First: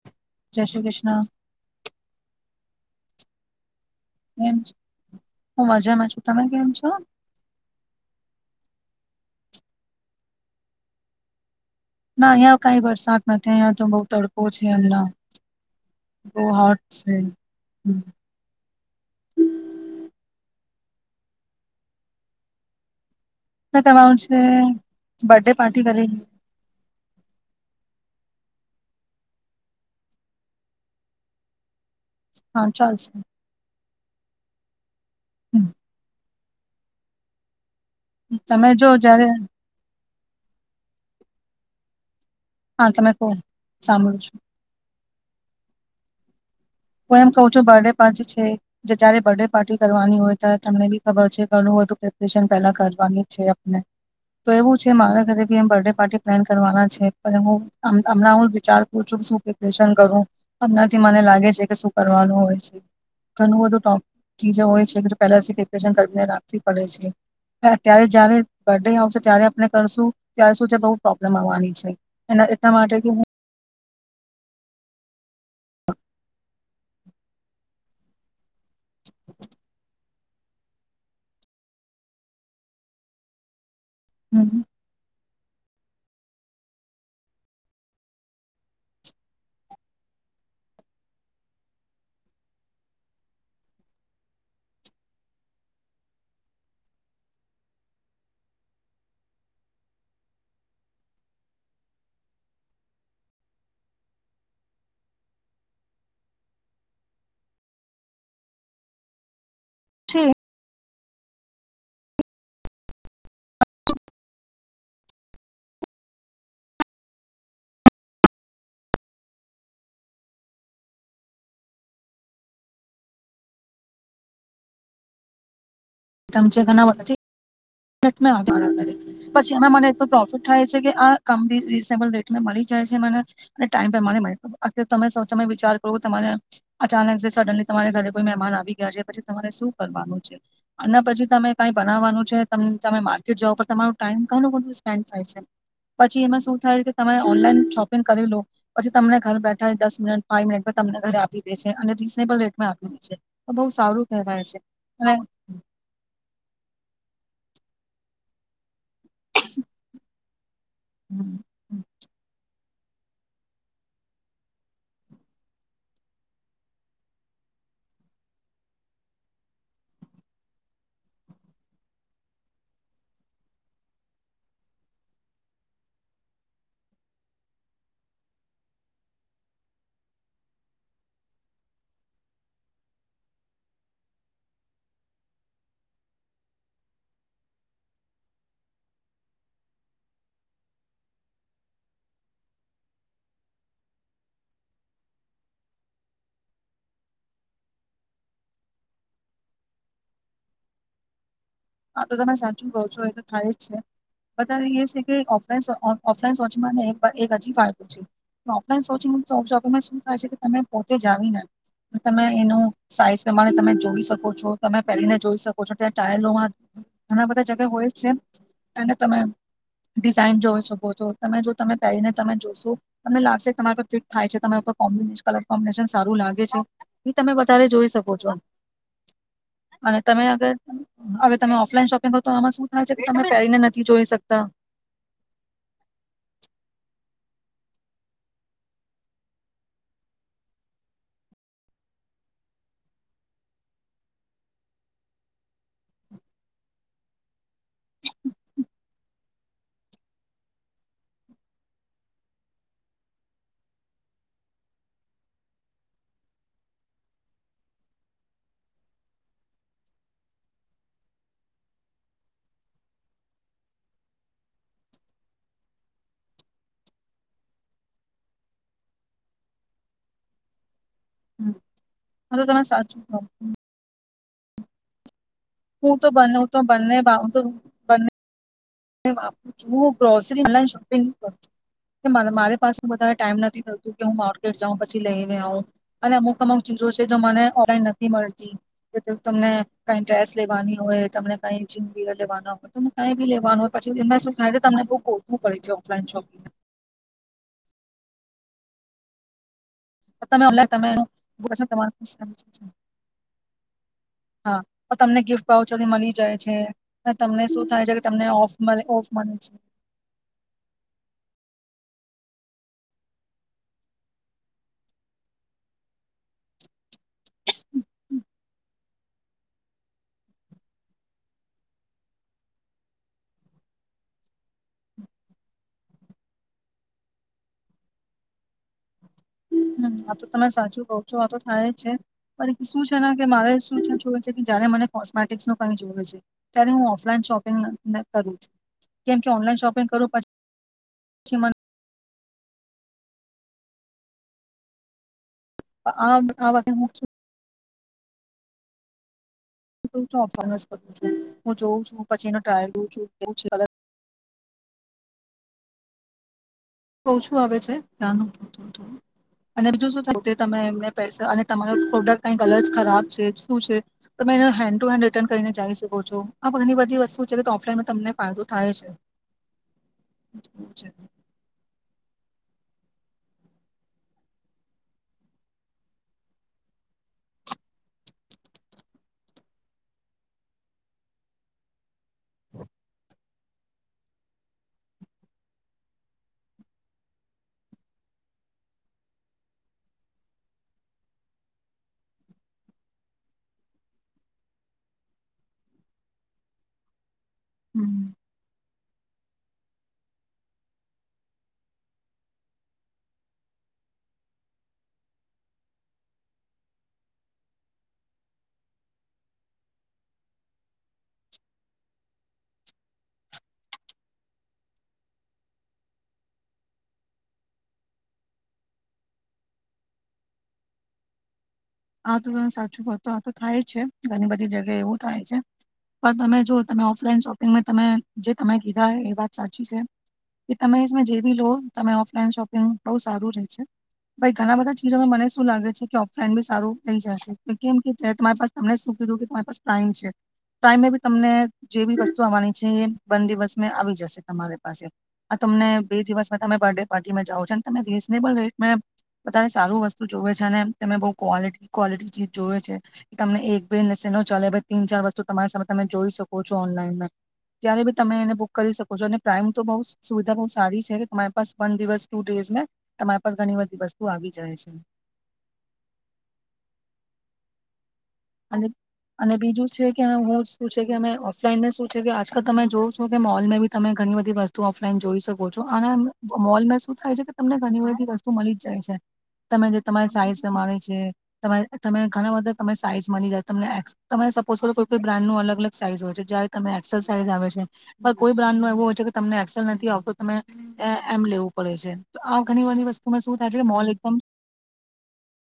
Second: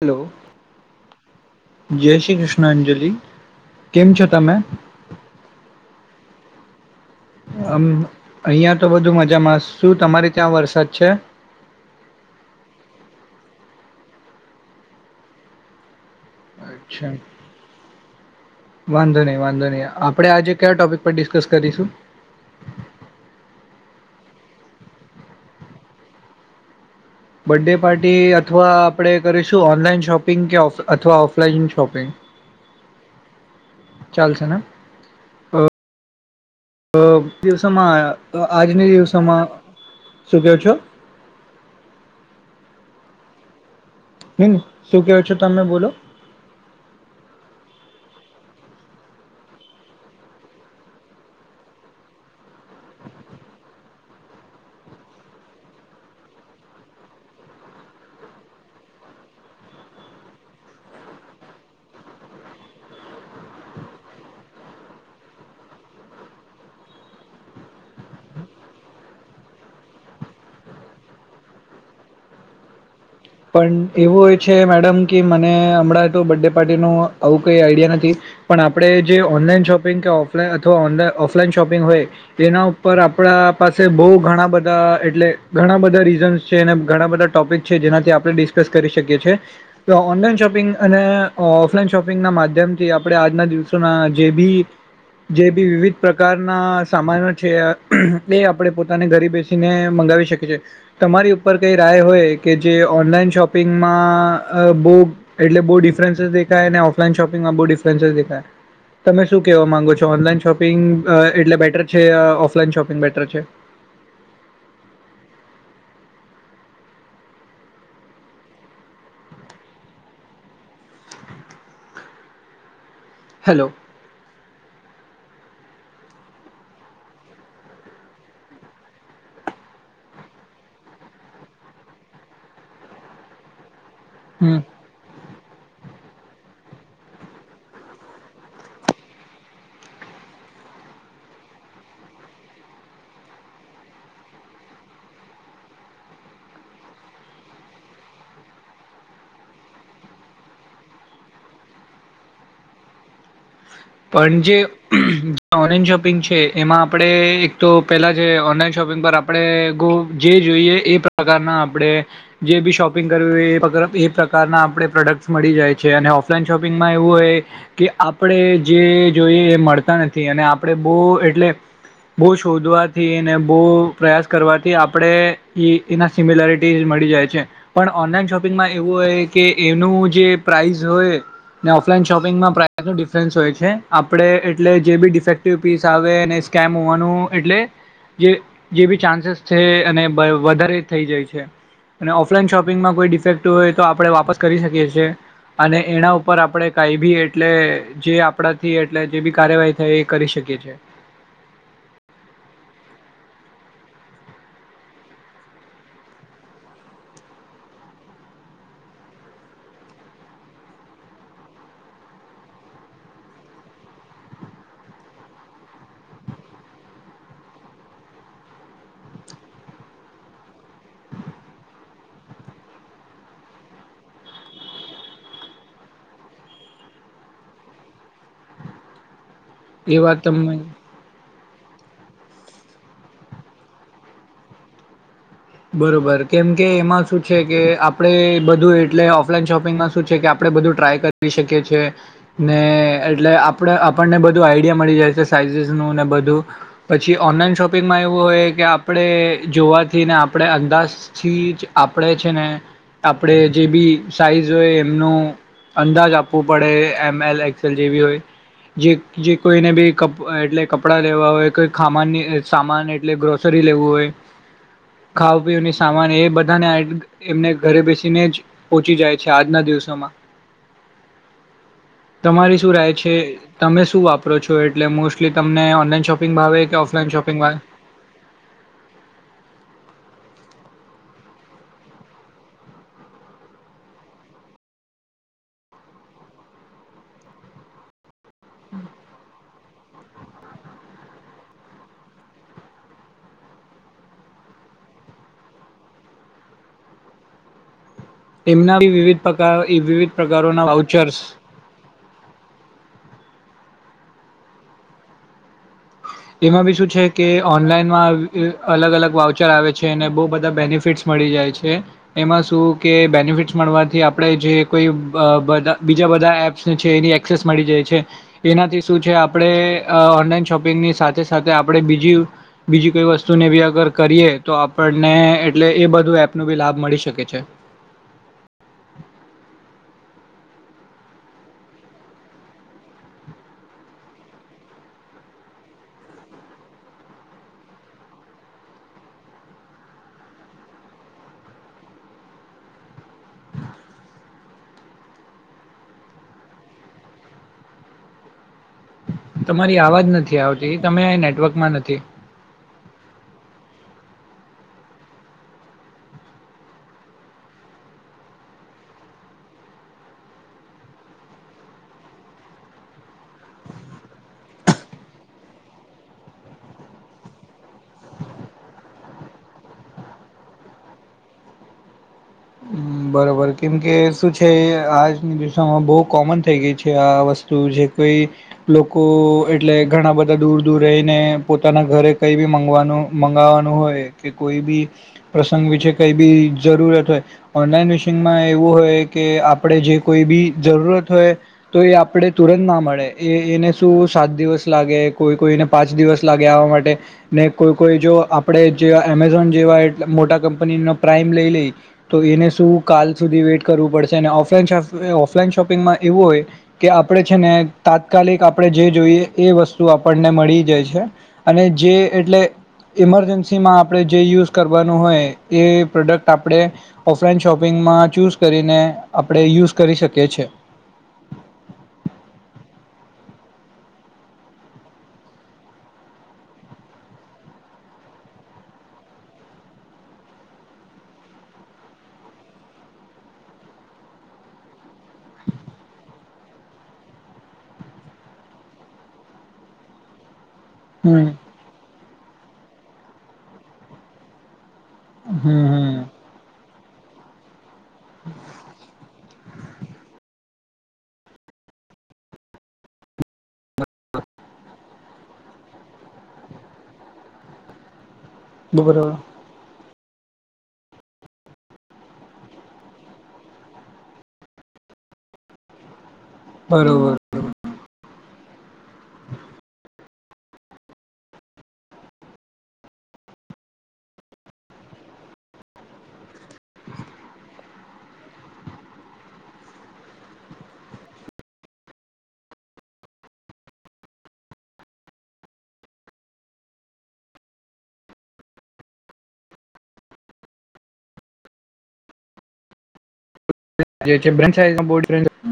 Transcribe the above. Hello જય શ્રી કૃષ્ણ જય શ્રી કૃષ્ણ. પૃષણાંજલિ. એમ હું મજામાં છું. તમે કેમ છો. આમ અહં તો બધુ મજામાં શું તમારી ત્યાં વરસાદ છે. ના અહિયાં કઈ વરસાદ નથી અહિયાં તો બહ તડકો છે હમલા. અચ્છા વાંધો નહી વાંધો નહી આપડે આજે કયા ટોપિક પર ડિસ્કસ કરીશું. મે તમારું છે બર્ડે પાર્ટી કરી. બર્ડે પાર્ટી અથવા આપણે કરીશું ઓનલાઈન શોપિંગ કે અથવા ઓફલાઈન શોપિંગ. હા ચાલશે. ચાલશે ના. હમ. અ [unintelligible] તો [unintelligible] તમે જો આજના જયારે દિવસોમાં શું કેવ છો? હા તમે કો. હમ શું કેવો છો તમે બોલો. હું એમ કું છું બર્થડે પાર્ટી છે જે જયારે બર્થડે પાર્ટી કરવાની હોય ત્યારે તમને બી ખબર છે કે ઘણું બધું પ્રેપરેશન પહેલા કરવાની છે આપને તો એવું છે મારા ઘરે બી એ બર્થડે પાર્ટી પ્લાન કરવાના છે પણ હું હમણા હું વિચાર પુ છું કે શું પ્રેપરેશન કરું હમનાથી મને લાગે છે. કરવાનું હોય ઘણું બધું ચી હોય છે પહેલા પ્રપશન કરીને રાખવી પડે છે અત્યારે જય્યારે બર્ ડે આવશે ત્યારે આપ કરશું ત્યારે શું છે બ પ્રોબ્લેમ આવવાની છે એટલા માટે. પણ એવું હોય છે મેડમ કે મને હમણાં તો બે [unintelligible] આવું કઈ આઈડિયા નથી. પણ આપડે જે ઓનલાઈન શોપિંગ કે ઓફલાઈ અથવા ઓનલઈ ઓફલાઈન શોપિંગ હોય. એના ઉપર આપડા પાસે છે. બહુ ઘણા બધા એટલે ઘણા બધા રીઝન્સ છે. ને ઘણા બધા ટોપિક છે. જેનાથી આપ આપડે ડિસ્કસ કરી શકીએ છીએ. તો ઓનલાઈન શોપિંગ અને ઓફલાઈન શોપિંગના માધ્યમથી આપડે આજના દિવસોના જે બી જે બી વિવિધ પ્રકારના સામાનો છે. એ આપડે પોતાને ઘરે બેસીને મંગાવી શકીએ છીએ. તમારી ઉપર કઈ રાય હોય કે જે ઓનલાઈન શોપિંગમાં અ બઉ એટલે બઉ ડિફરન્સીસ દેખાયને ઓફલાઈન શોપિંગમાં બઉ ડિફરન્સીસ દેખાય. તમે શું કહેવા માંગો છો. હમ ઓનલાઈન શોપિંગ અ એટલે બેટર છે. અ ઓફલાઈન શોપિંગ બેટર છે. હેલો. તમ છે ઘણા [unintelligible] [unintelligible] પછી એમાં મને એટલું પ્રોફિટ થાય છે કે આ કામ બી રીઝનેબલ રેટમાં મળી જાય છે મને ટાઈમ પ્રમાણે મળે. હમ અત્યાર તમે તમે વિચાર કરો તમારે અચાનક છે સડનલી તમારે ઘરે કોઈ મહેમાન આવી ગયા છે. પછી તમારે શું કરવાનું છે અને પછી તમે કઈ બનાવવાનું છે તમ તમે માર્કેટ જાઓ પર તમારો ટાઈમ ઘણું બધું સ્પેન્ડ થાય છે. પછી એમાં શું થાય કે તમે ઓનલાઈન શોપિંગ કરી લો પછી તમને ઘર બેઠા દસ મિનિટ ફાઈવ મિનિટ પર તમને ઘરે આપી દે છે. અને રીઝનેબલ રેટમાં આપી દે છે. તો બહુ સારું પણ કહેવાય જે છે અને ઓનલાઈન શોપિંગ છે એમાં આપડે તો પેલા જે ઓ પિંગ પર આપડે ગો જે જોઈએ એ પ્રકારના આપડે જે બી શોપ પિંગ કરવી [unintelligible] એ પ્રકારના આપડે પ્રોડક્ટસ મળી જાય છે. અને ઓફલાઈન શોપિંગમાં એવું હોય કે આપડે જે જોઈએ એ મળતા નથી. અને આપડે બઉ એટલે બઉ શોધવાથી ને બઉ પ્રયાસ કરવાથી આપડે એ એના સિમિલરિટી મળી જાય છે. પણ ઓનલાઈન શોપિંગમાં એવું હોય કે એનું જે પ્રાઇસ હોય ને ઓફલાઈન શોપિંગમાં પ્રાઇસનું ડિફરન્સ હોય છે. આપડે એટલે જે બી ડિફેક્ટિવ પીસ આવે ને સ્કેમ હોવાનું એટલે જે જે બી ચાન્સીસ છે અને વધારે થઈ જાય છે. અને ઓફલાઈન શોપિંગમાં કોઈ ડિફેક્ટિવ હોય તો આપડે વાપસ કરી શકીએ છીએ. અને એના ઉપર આપડે કઈ બી એટલે જે પડાથી એટલે જે બી કાર્યવાહી થાય એ કરી શકીએ છીએ. આ તો તમે સાચું કો છો. એ તો થાય જ છે. અતારે એ છે કે ઓફઈન સો ઓન ઓફલાઈન સોચિંગમાંને એક એક હજી ફાયદો છે. ઓફલાઈન સોચિંગ શોપિંગમાં શું થાય છે. કે તમે પોતે જાણીને તમે એનો સાઈઝ પ્રમાણે તમે જોઈ શકો છો. તમે પહેરીને જોઈ શકો છો. ત્યાં ટ્રાયલોમાં ઘણા બધા જગા હોય છે. અને તમે ડિઝાઇન જોઈ શકો છો. તમે જો તમે પહેરીને તમે જોશો. તમને લાગશે તમારા પર ફિટ થાય છે. તમારે પર કોમ્બિશ કલર કોમ્બિનેશન સારું લાગે છે. ઈ તમે વધારે જોઈ શકો છો. અને એ તમે વાત તમને અગર તમે ઓફલાઈન શોપિંગ હોય તો આમાં શું થાય છે, કે તમે પેરીને નથી જોઈ શકતા. બરોબર કેમ કે એમાં શું છે કે આપડે બધું એટલે ઓફલાઈન શોપિંગમાં શું છે કે. આપડે બધું ટ્રાય કરી શકીએ છીએ. ને એટલે આપડે આપડને બધું આઈડિયા મળી જાય છે. સાઈઝસનું ને બધું પછી ઓનલાઈન શોપિંગમાં એવું હોય કે, આપડે જોવાથી ને આપડે અંદાજથી જ આપડે છે ને આપડે જે બી સાઈઝ હોય એમનું અંદાજ આપવું પડે. એમ, એલ, એક્સએલ જેવી હોય. જે જે કોઈને બી કપ એટલે કપડાં લેવા હોય, કોઈ ખામાનની સામાન એટલે ગ્રોસરી લેવું હોય ખાવા-પીવાની સામાન એ બધાને એમને ઘરે બેસીને જ પોચી જાય છે. આજના દિવસોમાં. હા તો તમારી તમે શું રાય સાચું છે કહો તમે શું વાપ રો છો એટલે મોસ્ટ કે તમને હું ઓનલાઈન તો શોપિંગ બને હું તો ભાવે કે બંને ઓફલાઈન બા હું શોપિંગ તો ભાવે? બંને વાપરું છું. ગ્રોસરી ઓનલાઈન શોપિંગ કરુ છું. કે મારે મારે પાસે વધારે ટાઈમ નથી થતું કે હું માર્કેટ જાઉં પછી લઈને આવ. અને અમુક-અમુક ચીજો છે. જો મને ઓનલાઈન નથી મળતી. એટલે તમને કઈ ડ્રેસ લેવાની હોય તમને કઈ જીનયર લેવાના હોય તમે કઈ બી લેવાનું પછી એમાં શું થાય છે તમને બઉ ગોતવું પડે છે. ઓફલાઈન શોપિંગમાં. એમના બી વિવિધ પ્રકાર વિવિધ પ્રકારોના [unintelligible] વાઉચર્સ હા. તમને ગિફ્ટ વાવ એમાં બી શું છે કે, થાય છે કે ઓનલાઈનમાં તમને અ ઓફ મળે ઓફ અલગ-અલગ મળે વાઉચર આવે છે ને બઉ બધા બેનિફિટ્સ મળી જાય છે. એમાં શું કે, બેનિફિટસ મળવાથી આપડે જે કોઈ બ બધા બીજા બધા એપ્સ છે. એની એક્સેસ મળી જાય છે. એનાથી શું છે આપડે અ ઓનલાઈન શોપિંગની સાથે-સાથે આપડે બીજી બીજી કોઈ વસ્તુને બી અગર કરીએ તો, આપડને એટલે એ બધું એપનો બી લાભ મળી શકે છે. હ આ તો તમે સાચું કો છો. આ તો થાય જ છે. પણ શું છે ને કે મારે શું થતું હોય છે કે જારે મને કોસ્મેટિકસ ન કઈ જોવે છે. ત્યારે હું ઓફલાઈન શોપિંગ કરું છું. કેમકે ઓનલાઈન શોપિંગ કરું પછી મન [unintelligible] તમારી હું આવાજ નથી આવતી તમે નેટવર્કમાં જોઉં નથી છું પછી એનો ટ્રાયલ લવ છું [unintelligible] બહ શું આવે છે, નવધ્યા અને બીજું શું થું તે તમે એમને પૈસા અને તમારો પ્રોડક્ટ કંઈક અલ જ ખરાબ છે. શું છે તમે એને હેન્ડ ટુ હેન્ડ રિટર્ન કરીને જઈ શકો છો. આ ઘણી બધી વસ્તુ છે કે તો ઓફલાઈનમાં તમને ફાયદો થાય છે છે બરોબર કેમ કે શું છે, આજની દિશામાં બહુ કોમન થઈ ગઈ છે, આ વસ્તુ જે કોઈ લોકો એટલે ઘણા બધા દૂર દૂર રહીને, પોતાના ઘરે કંઈ બી મગવાનું મંગાવવાનું હોય કે કોઈ બી પ્રસંગ વિશે કઈ બી જરૂરત હોય ઓનલાઈન વિશિંગમાં એવું હોય કે આપણે જે કોઈ બી જરૂરત હોય તો એ આપણે તુરંત ના મળે એ એને શું સાત દિવસ લાગે, કોઈ કોઈને પાંચ દિવસ લાગે, આવા માટે ને કોઈ કોઈ હમ જો આપડે જે એમેઝોન જેવા એ મોટા કંપનીનો પ્રાાઈમ લઈ લઈ તો એને શું કાલ સુધી વેઇટ કરવું પડશે અને, ઓફલાઈન, ઓફલાઈન શોપિંગમાં એવું હોય કે, આપણે છે ને તાત્કાલિક આપણે જે જોઈએ એ વસ્તુ આપણને મળી જાય છે, અને જે એટલે ઈમરજન્સીમાં આપણે જે યુઝ કરવાનું હોય એ પ્રોડક્ટ આપણે ઓફલાઈન શોપિંગમાં ચૂઝ કરીને, આપણે યુઝ કરી શકીએ છે આ તો સાચું વાત આ તો થાય છે, ઘણી બધી જગ્યાએ એવું થાય છે, પણ તમે જો તમે ઓફલાઈન શોપિંગ તમે જે તમે કીધા એ વાત સાચી છે, કે તમે જેવી લો તમે ઓફલાઈન શોપિંગ બઉુ સારું રહે છે, ભાઈ ઘણા બધા ચીજોમાં મને શું લાગે છે, કે ઓફલાઈન બી સારું લઇ જશે, કેમ ક તમારી પાસ તમને શું કીધું કે તમારી પાસ પ્રાઈમ છે પ્રાઈમ બી હમ તમને જે બી વસ્તુ આવવાની છે એ બે દિવસ મે આવી જશે તમારે પાસે આ હમ તમને હમ બે દિવસમાં તમે બર્ડે પાર્ટીમાં જાઉ તમે રીઝનેબલ રેટ મે બને સારું વસ્તુ જોુવે છે, ને તમે બઉ ક્વોલિટી, ક્વોલિટી ચી જોઈવે છે, કે તમને એક બે નસીનો ચાલે ભાઈ તીન, ચાર, વસ્તુ તમારી સામે તમે જોઈ શકો છો ઓનલાઈનમાં, ત્યારે બી તમે એને બુક કરી શકો બરોબર છો, અને પ્રાઈઇમ તો બઉ સુવિધા બહુ સારી છે કે તમારી પાસ વન દિવસ ટુ ડેઝ તમારી પાસ ઘણી બધી વસ્તુ આવી જાય છે બરોબર અને અને બીજું છે કે હું શું છે કે અમે ઓફલાઈનને શું છે કે આજકાલ તમે જોઉ છો કે મોલમાં બી તમે ઘણી બધી વસ્તુ ઓફલાઈન જોઈ શકો છો અને મોલ મહેસૂસ થાય છે કે તમને ઘણી બધી વસ્તુ મળી જ જાય છે તમે જે તમારી સાઈઝ મા છે તમે ઘણા બધા ત સાઈઝ મળી જાય તમને તમે સપોઝ કરો કોઈઈ બ્રાન્ડ નું અલગ અલગ સાઈઝ હોય છે જયારે ત એક્સેલ સાઈઝ આવે છે પણ કોઈ બ્રાન્ડ ન એવું હોય છે કે તમને એક્સેલ નથી આવતો તમે એ એમ લેવું પડે છે તો ઘણી વા વસ્તુ જે બો [inaudible]